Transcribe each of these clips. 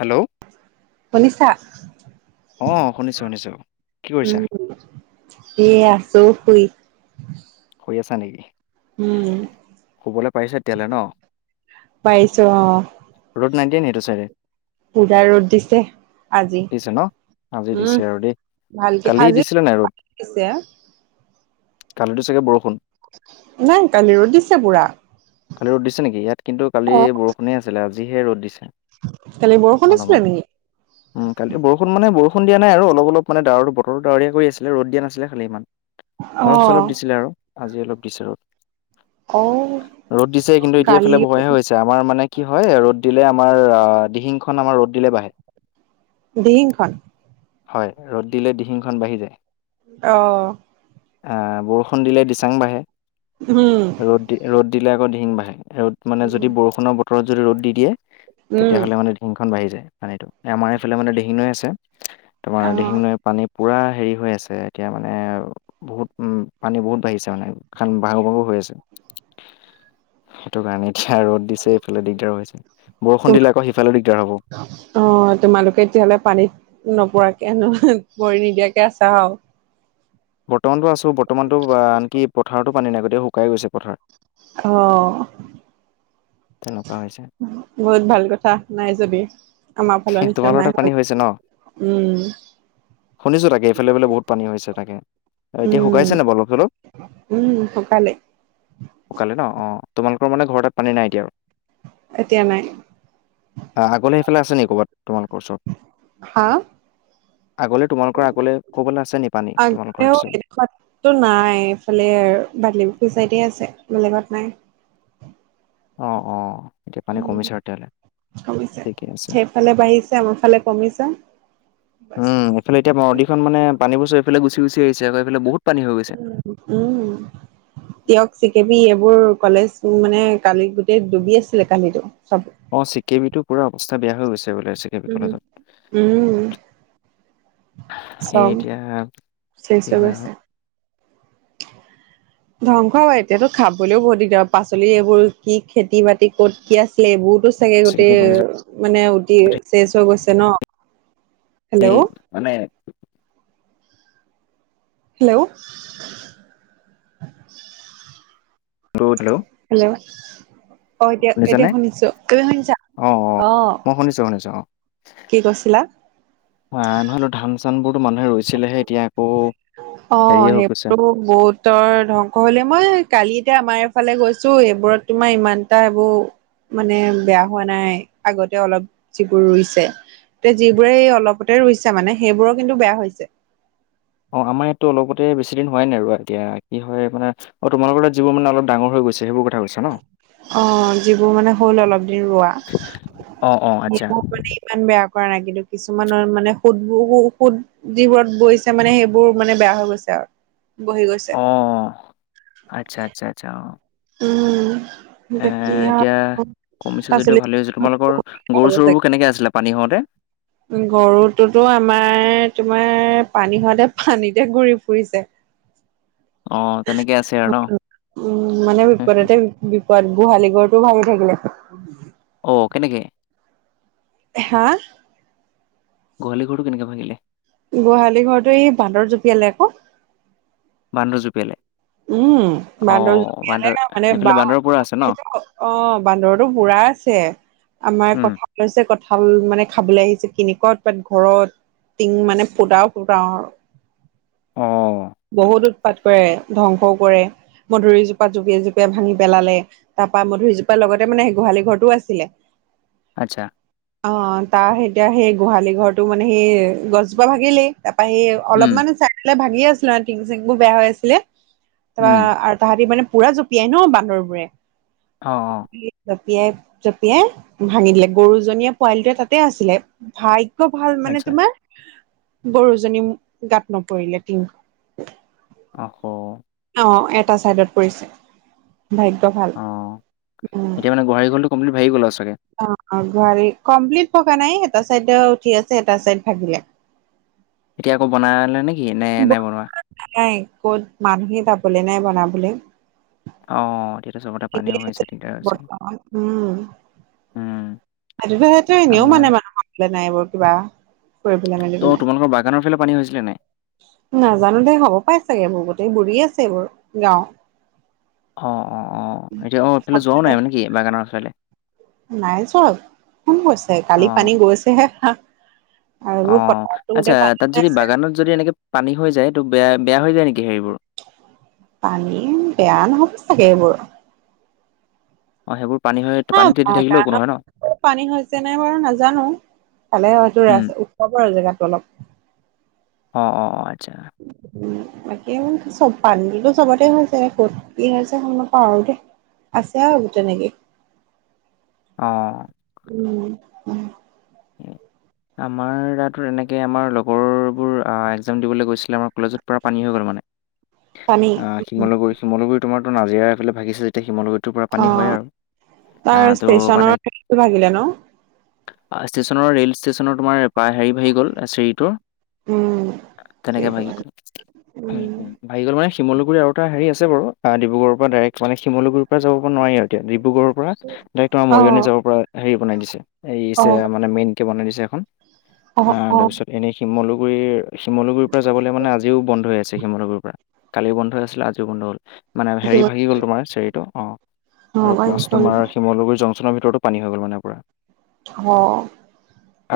Hello শুনিছা? অ', শুনিছোঁ শুনিছোঁ কি কৰিছা? এই আছোঁ শুই। শুই আছা নেকি। উম শুবলৈ পাৰিছা তেতিয়া হ'লে ন। পাৰিছো অ', ৰ'দ নাইদিয়া নি এইটো চাইদে। পোৰা ৰ'দ দিছে। আজি, দিছে ন, আজি উম দিছে আৰু দেই। ভালকে কালি আজি দিছিলে নাই ৰ'দ? দিছে, কালিতটো চাগে বৰষুণ। নাই কালি ৰ'দ দিছে পোৰা। কালি ৰ'দ দিছে নেকি ইয়াত কিন্তু কালি বৰষুণেই আছিলে, আজিহে ৰ'দ দিছে। কালি বৰষুণ অলপমান দিছিলে নেকি? উম কালিটো বৰষুণ মানে, বৰষুণ দিয়া নাই আৰু অলপ অলপ মানে ডাৱৰতো বতৰটো ডাৱৰীয়া কৰি আছিলে ৰ'দ দিয়া নাছিলে খালি ইমান। অলপ অ', চলপ দিছিলে আৰু আজি অলপ দিছে ৰ'দ। অ' ৰ'দ দিছে কিন্তু এতিয়া কালি এফালে বোকাহে হৈছে। আমাৰ মানে কি হয় ৰ'দ দিলে, আমাৰ দিহিং খন আমাৰ ৰ'দ দিলে বাঢ়ে। দিহিংখন হয় ৰ'দ দিলে দিহিংখন বাঢ়ি যায়। অ' বৰষুণ দিলে দিচাং বাঢ়ে। উম্। ৰ'দ দি ৰ'দ দিলে আকৌ দিহিং বাঢ়ে। ৰ'দ মানে, যদি বৰষুণৰ বতৰত যদি ৰ'দ দি দিয়ে। উম, তেতিয়াহ'লে মানে দিহিংখন বাঢ়ি যায়, পানীটো আমাৰ এইফালে মানে দিহিং নৈ আছে। তোমাৰ দিহিং অ'। নৈ পানী পুৰা হেৰি হৈ আছে এতিয়া মানে বহুত উম পানী বহুত বাঢ়িছে মানে কাৰণ বাহু বাহু হৈ আছে। সেইটো কাৰণেই। ৰ'দ দিছে এইফালে দিগদাৰ হৈছে। বৰষুণ দিলে আকৌ সফালে দিগদাৰ হ'ব। অ তোমালোকে তিয়াহলে পানীত নপৰাকে পৰি নিদিয়াকে আছা আও। বৰ্তমানতো আছোঁ বৰ্তমানটো আনকি পথাৰতো পানী নাই গতেই শুকাই গৈছে পথাৰ। অঁ তেনকা হৈছে। বহুত ভাল কথা, নাই যদি। আমাৰ ফালৰ নিচিনা তোমালোকৰ তাত পানী নাই, হৈছে উম্ শুনিছোঁ তাকে এফালে বোলে বহুত পানী হৈছে তাকে, এতিয়া শুকাইছে নাই বাও অলপ-চলপ? উম্ শুকালে। শুকালে ন? অঁ', তোমালোকৰ মানে ঘৰতে পানী নাই এতিয়া আৰু? এতিয়া নাই আ-আগলে সেইফালে আছে নি? তোমালোকৰ ওচৰত। হা আগলে তোমালোকৰ আগলে ক'বালৈ আছে নি পানী, তোমালোকৰ সেইটো চাইডে? তো নাই এইফালে আৰু বালিখুৱা চাইদে আছে বেলেগত নাই। অঁ অঁ। উম, কমিছে, ঠিকে আছে সেইফালে বাঢ়িছে আমাৰ ফালে কমিছে। বাছ উম এইফালে এতিয়া নদীখন মানে পানীবোৰ চব এইফালে গুচি গুচি আহিছে এইফালে বহুত পানী হৈ গৈছে। উম উম্। টীয়ক, চি কে বি এইবোৰ কলেজ মানে কালি গোটেই ডুবি আছিলে কালিটো চব। অ' চি কে বি টো পুৰা অৱস্থা বেয়া হৈ গৈছে বোলে চি কে বি উম কলেজত। উম চব সেই এতিয়া, চেচ কি হৈ হয় আউ! গৈছে ধ্বংস বাৰু এতিয়াতো খাবলৈও বহুত দিগদাৰ পাচলি এইবোৰ কি খেতি-বাতি ক'ত কি আছিলে এইবোৰতো চাগে চি কে বি গোটেই কলেজত মানে উটি চেজ হৈ গৈছে ন? সেই হেল্ল' মানে হেল্ল' ঢৌ দিলৌ হেল্ল' অ এতিয়া, এতিয়া শুনিছো তুমি শুনিছা? অ'। মই শুনিছো কি কৈছিলা? এঁ' নহয়তো ধান-চানবোৰতো মানুহে ৰুইছিলেহে এতিয়া আকৌ অ হেৰিয়ে হৈ গৈছে। সেইবোৰো বহুতৰ ধ্বংস হলে মই কালি এতিয়া আমাৰ এফালে গৈছোঁ এইবোৰত তোমাৰ ইমান টা এবোৰ মানে বেয়া হোৱা নাই, আগতে অলপ যিবোৰ ৰুইছে। ত' যিবোৰে অলপতে ৰুইছে মানে সেইবোৰৰ কিন্তু বেয়া হৈছে। অ' আমাৰ ইয়াততো অলপতে বেছি দিন হোৱাই নাই ৰুৱা এতিয়া কি হয় মানে অ তোমালকৰ তাত যিবোৰ মানে অলপ ডাঙৰ হৈ গৈছে সেইবোৰ কথা কৈ- অ', যিবোৰ মানে হ'ল অলপ দিন ৰোৱা। অ অ আচ্ছা ডিমৌবাৰী ইমান বেয়া কৰা নাই কিন্তু কিছুমানৰ মানে সুত ব-হুত যিবোৰত বৈছে মানে সেইবোৰ মানে বেয়া হৈ গৈছে আউ, বহি গৈছ- অ', আচ্ছা আচ্ছা আচ্ছা অ'। উম্। এ, এতিয়া কমিছে পাচলি যদিও ভালেই হৈছে, তোমালোকৰ গৰু-চৰুবোৰ কেনেকে আছিলে পানী হওঁতে? গৰুটোতো আমাৰ- তোমাৰ পানী হওঁতে পানীতে ঘূৰি ফুৰিছে। অঁ তেনেকে আছে আৰু ন? উম, মানে বিপদতে বিপদ গোহালি ঘৰটোও ভাগি থাকিলে। [inaudible] অ কেনেকে হা গোহালিঘৰটো কেনেকে ভাগিল গোহালি ঘৰতো এই বান্দৰ জপিয়ালে ক বান্দৰ জপিয়ালে। উম, বান্দৰ জপিয়ালে মানে এইফালে বান্দৰ বাঁহ পুৰা আছে ন সেইটোত ক অ বান্দৰটো বুৰা আছে আমাৰ উম ক আছে কঁঠাল মানে খাবলে আহিছে কেনেকোৱা উতপাত ঘৰত টিং মানে ফুতাও ফুতাও অ বহুত উৎপাত কৰে ধ্বংসও কৰে মধুৰীজোপা জপিয়াই জপিয়াই ভাঙি পেলালে তাৰপা মধুৰিজোপাৰ লগতে মানে গোহালি ঘৰটোও আছিলে আচ্ছা অ তাৰ এতিয়া সেই গোহালিঘৰটো মানে সেই গছজোপা ভাগিলেই তাৰপা সেই অলপ উম মানে চাইডলে ভাগি আছিলে টিং চিংবোৰ বেয়া হৈ আছিলে। তাৰপা উম আৰু তাহাঁতি মানে পুৰা জপিয়াই ন বান্দৰবোৰে অ জপিয়াই জপিয়াই ভাঙি দিলে গৰুজনীয়ে পোৱালিটোৱে তাতে আছিলে ভাল অ ভাল মানে আচ্ছা তোমাৰ গৰুজনী গাত নপৰিলে টিং আহ ক অ এটা চাইডত পৰিছে ভাগ্য ভাল অ উম এতিয়া মানে গোহালি ঘৰটো কমপ্লিট ভাগি গ'ল আও চাগে অ অ গোহালি কমপ্লিট ভগা নাই এটা চাইডে উঠি আছে এটা চাইড ভাগিল এতিয়া আকৌ বনালে নে কি নে নাই বনোৱা নাই ক'ত মানুহে পাবলে নাই বনাবলে অ এতিয়াতো চবতে ঠিকে পানীও হৈছে আছে দিগদাৰ হৈছে বৰ্তমান উম আদিবাসীতো এনেও আমাৰ মানে মানুহ পাবলে নাই এইবোৰ কিবা কৰিবলৈ ত' মেলিবলে। তোমালোকৰ বাগানৰ ফালে পানী হৈছিলে নাই নাজানো দেই হব পাই চাগে এইবোৰ গোটেই বুৰি আছে এইবোৰ গাঁও অ অ অ এতিয়া অ এইফালে যোৱাও চবফালে। নাই মানে কি বাগানৰ চাইডে নাই যোৱা কোন গৈছে কালি অ', পানী গৈছেহে আৰু অ এইবোৰ পথাৰতো আচ্ছা গোটেই পানী তাত হৈ যদি আছে। বাগানত যদি এনেকে পানী হৈ যায় ত বেয়া বেয়া হৈ যায় নেকি হেৰিবোৰ পানী বেয়া নহব চাগে এইবোৰ অ সেইবোৰ পানী হৈ এহ পানীত তিতি থাকিলেও একো বাগানত নহয় ন? পানী হৈছে নাই বাৰু নাজানো চালে হয়টো উম, ৰাস্তা উখ হয় জেগাতো অলপ অ অ আচ্ছা উম বাকী চব পানীতো চবতে হৈছে ক'ত কি হৈছে সময় গম নাপাওঁ আৰু দেই আছে আও এবোৰ তেনেকেই অ উম আমাৰ তাতো তেনেকে আমাৰ লগৰবোৰ আ এক্সজাম দিবলে গৈছিলে কলেজত পুৰা পানী হৈ গ'ল মানে পানী অ শিমলুগুৰি চিমলুগুৰি তোমাৰতো নাজিৰা সেইফালে ভাগিছে তে শিমলগুটোৰ পৰা অ পানী হয় আৰু আ তাৰ তো ষ্টেচনৰ মানে হেৰিটো ভাগিলে ন আ ইষ্টেচনৰ ৰেল ইষ্টেচনৰ তোমাৰ। প্ৰায় হেৰি ভাগি গ'ল চিৰিটোৰ উম তেনেকৈ সেইটো ভাগি কাৰণে গ'ল উম ভাগি গ'ল মানে শিমলুগুৰি আৰু এটা হেৰি আছে বাৰু। ডিব্ৰুগড়ৰ পৰা ডাইৰেক্ মানে শিমলুগুৰি পৰা যাব নোৱাৰি আৰু এয়া ডিব্ৰুগড়ৰ পৰা ডাইৰেক্ট তোমাৰ অ মৰিয়নি যাবৰ পৰা হেৰি বনাই দিছে এই অ মানে মেইন কে বনাই দিছে এখন অ আ অ তাৰপিছত এনেই শিমলুগুৰিৰ শিমলগুৰিৰ পৰা যাবলৈ মানে আজিও বন্ধ আছে শিমলগুৰি পৰা কালি বন্ধ হৈ আছিলে আজও বন্ধ হ'ল মানে হেৰি জোৰ ভাগি গ'ল তোমাৰ চেৰিতটো অ', অ আৰু প্লাছ তোমাৰ শিমলুৰি জং চনৰ ভিতৰটো পানী হৈ' গল মানে পোৰা। অ',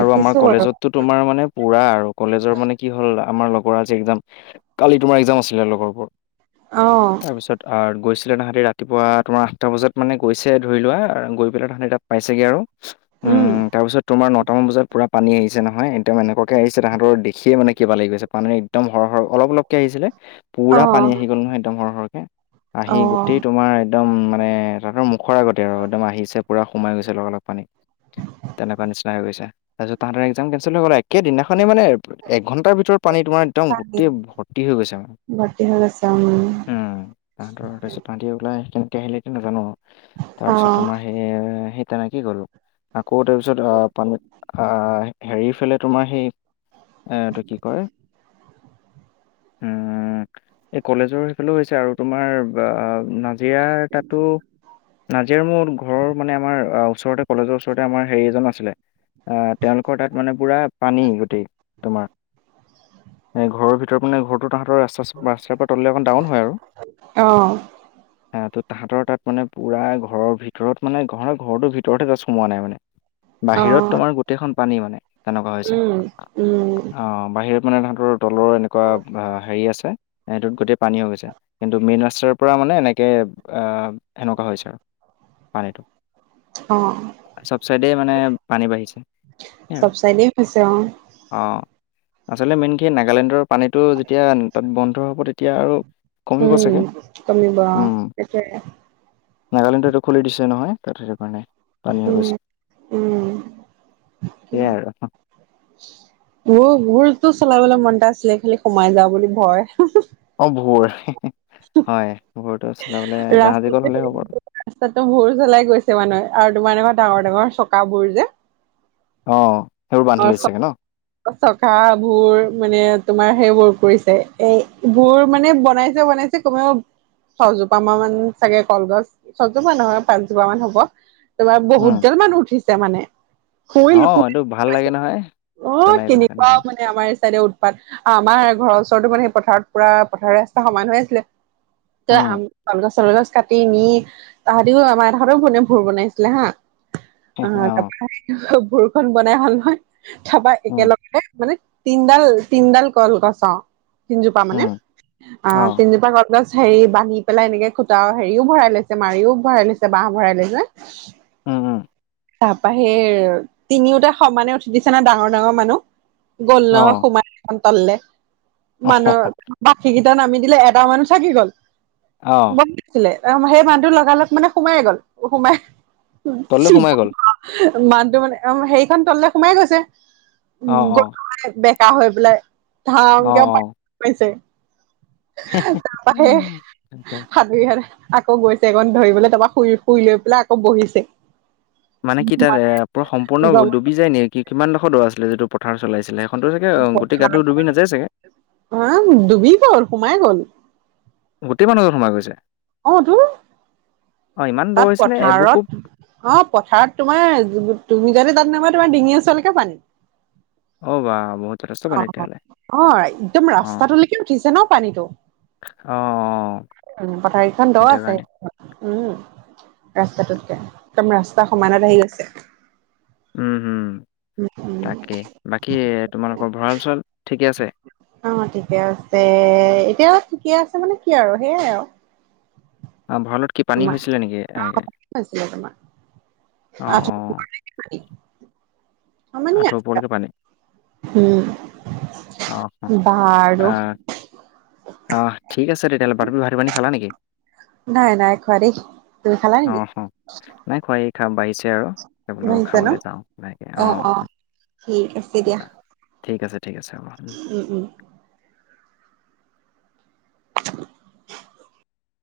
আৰু আমাৰ বাৰু কলেজতো তোমাৰ মানে পুৰা আৰু কলেজৰ মানে কি হ'ল আমাৰ লগৰ আজি একাম কালি তোমাৰ এক্সাম আছিলে লগৰবোৰ অ তাৰপিছত অ গৈছিলে তাহাঁতি ৰাতিপুৱা তোমাৰ আঠটা বজাত মানে গৈছে ধৰি লোৱা গৈ পেলাই তাহাঁতি তাত পাইছেগৈ আৰু উম তাৰপিছত তোমাৰ নটামান বজাত পূৰা পানী আহিছে নহয়। এনেকুৱাকে আহিছে তাহাঁতৰ দেখিয়ে মানে কিবা লাগি গৈছে পানী একদম সৰ সৰ অলপ অলপকে আহিছিলে। অ পূৰা পানী আহি গ'ল নহয় একদম সৰহ সৰহকে আহি অ গোটেই তোমাৰ একদম মানে ততৰ মুখ। খৰ আগতে আৰু একদম আহিছে পুৰা সোমাই গৈছে লগা লগ পানী তেনেকুৱা নিচিনা। ময়গৈছে তাৰপিছত তাহাতৰ এক্সাম কেনচেল হৈ গল আ। একেই দিনাখনেই মানে একঘণ্টাৰ ভিতৰত পানী তোমাৰ একদম গোটেই ভৰ্তি হৈ গৈছে মানে গটেই হয় [unintelligible] তাহাঁতৰ তাৰপিছত তাহাতি ওলাই সেইনেকে আহিলে নাজানো আৰু তাৰ পিছত অ', তোমাৰ সেই সেই তেনে কি গ'লো আকৌ তাৰ পিছত অ। পানীত আ হেৰি ফালে তোমাৰ সেই এ এটো কি কয়। উম এই কলেজৰ সেইফালে হৈছে আৰু তোমাৰ। জীয়াৰ তাতো। নাজিৰাৰ মোৰ ঘৰৰ মানে আমাৰ ওচৰতে কলেজৰ ওচৰতে আমাৰ হেৰি এজন আছিলে। আহ তেওঁলোকৰ তাত মানে পুৰা পানী গোটেই তোমাৰ। এই ঘৰৰ ভিতৰত মানে ঘৰটো তাহাঁতৰ ৰাস্তা ৰাস্তাৰ পৰা তললে অকণ ডাউন হয় আৰু। [inaudible] হ ত' তাহাঁতৰ তাত মানে পুৰা ঘৰৰ ভিতৰত মানে ঘৰৰ ঘৰটোৰ ভিতৰতহে গছ সোমোৱা নাই মানে। বাহিৰত অ', তোমাৰ গোটেইখন পানী মানে তেনেকুৱা হৈছে উম, উম, অ বাহিৰত। মানে তাহতৰ তলৰ এনেকুৱা হেৰি আছে সেইটোত গোটেই পানীও গৈছে কিন্তু মেইন ৰাস্তাৰ পৰা মানে এনেকে আহ সেনেকুৱা হৈছে আৰু। পানীটো অ', চবচাইডে মানে। পানী বাঢ়িছে সেই। চব চাইডে হৈছে অ', অঁ আচলতে মেইন কি নাগালেণ্ডৰ পানীটো যেতিয়া তাত বন্ধ হ'ব তেতিয়া আৰু। কমিব উম, চাগ কমিব অ', উম। সেইটোৱে নাগালেণ্ডটো খুলি দিছে নহয় তাত সেইটোকাৰণে পানী হৈ উম, গৈছে। উম, সেয়াই আৰু। মোৰো ভুৰতো চলাবলৈ মন এটা আছিলে খালি সোমাই যাও বুলি ভয়। অ ভুৰ। [inaudible] হয় ভোৰতো চলাবলে জাহাজী কল হলে হব। ৰাস্তাটো মোৰ জ্বলাই গৈছে মানে আৰু তোমাৰ এনেকুৱা ডাঙৰ- ডাঙৰ চকাবোৰ যে। অঁহ', সেইবোৰ বান্ধি লৈ গৈছে ন। চকা, ভোৰ মানে তোমাৰ সেইবোৰ কৰিছে। এইবোৰ মানে বনাইছে-বনাইছে- কমেও ছজোপা মান চাগে কলগছ ছজোপা নহয়, পাঁচজোপ মান হ'ব। তা'ত বহুতে মানুহ উঠিছে মানে। শুল অঁহ', শুল এইটো ভাল লাগে নহয়। অ চলাই পেলাই কেনেকুৱা তেনেকে মানে- আমাৰ চাইডে উৎপাত। আমাৰ ঘৰৰ ওচৰতো মানে পথাৰত পুৰা পথাৰৰ ৰাস্তা সমান হৈ আছিলে। আম, আম, উম কল গছ, চল গছ কাটি নি- তাহাঁতিও আমাৰ তাহঁতেও বু ভোৰ বনাইছিলে হাঁ। অ অঁহ', তাৰপৰা ভোৰ খন বনাই হ'ল নহয়। থপা উম একেলগে মানে তিনডাল, তিনডাল কলগছ। তিনজোপা মানে। উম অ আহঁ তিনজোপা কল গছ- হেৰি বান্ধি পেলাই এনেকে খুটা হেৰিও ভৰাই লৈছে, মাৰিও ভৰাই লৈছে, বাঁহ ভৰাই লৈছে। উম উম তাৰপা সেৰি তিনিওটা সমানে উঠি দিছে। নিচনা ডাঙৰ-ডাঙৰ মানুহ গ'ল অ নহয় সোমাই এখন তল'লে। মানুহৰ- বাকী কেইটা নামি দিলে, এটা মানুহ থাকি গ'ল। অ সোমাছিলে, ত' সেই মানুহটো লগা-লগ মানে সোমাই গ'ল? সোমাই তললে সোমাই গ'ল মানুহটো মানে অঁ হেৰিখন তল'লে সোমাই গৈছে। অঁহ-অঁহ। পাৰ হৈ পেলাই ধা অ কেও অ পাইছে তাৰ বাহি তাকে সাঁতুৰি পেলাই আকৌ গৈছে এইখন ধৰিবলৈ তাৰপৰা শুই-শুই লৈ পেলাই আকৌ বহিছে। মানে কি তা'ত এ' পুৰা সম্পূৰ্ণ ডুবি যায় নেকি? কিমানডোখৰ দৌ আছিলে যিটো পথাৰ চলাইছিলে। সেইখনটো চাগে গোটেই গাটো ডুবি নাযায় চাগৈ? হাঁ ডুবি গ'ল, সোমাই গ'ল। গোটেই মানুহটো সোমাই গৈছে? অ তো অ' ইমান দ তা'ত হৈছে নে এবুকো পথাৰত। অঁহ', পথাৰত তোমাৰ তুমি যদি জান ন মই তোমাৰ ডিঙিৰ ওচৰলৈকে পানী। অ' বা বহুত। যথেষ্ট পানী অঁহ', তেতিয়াহ'লে। - অঁহ ', -একদম অ' অ' ৰাস্তাটোলৈকে উঠিছে ন পানীটো। অ' উম' পথাৰকেইখন দ' সেইটো আছে। কাৰণে। উম' ৰাস্তাটোকে, একদম ৰাস্তা সমানত আহি গৈছে। উমঁ, হুম। উম। তাকেই। বাকী তোমালোকৰ ভঁৰাল-চৰাল ঠিকে আছে। অঁহ ', -ঠিকে আছে, এতিয়া ঠিকে আছে মানে কি আৰু সেইয়াই আৰু। অঁ ভঁৰালত কি পানী তোমাৰ হৈছিলে নেকি এনেকৈ? হৈছিলে তোমাৰ অঁহ', -অঁহ', -। আঁঠু ওপৰলৈকে পানী। উম। অঁহ', বাৰু -অঁহ', -। অঁহ', ঠিক আছে তেতিয়াহ'লে। বাকী' ভাত-পানী খালা নেকি? নাই-নাই, নাই খোৱা দেই। তুমি খালা নেকি? অ' অ', নাই খোৱা, এই খাম বাঢ়িছে আৰু। বোলো বাঢ়িছে ন খাবলৈ যাওঁ ভাতকে। অ অ অঁহ', ঠিক -ঠিক আছে, ঠিক আছে। হ'ব। উম। উম-উম।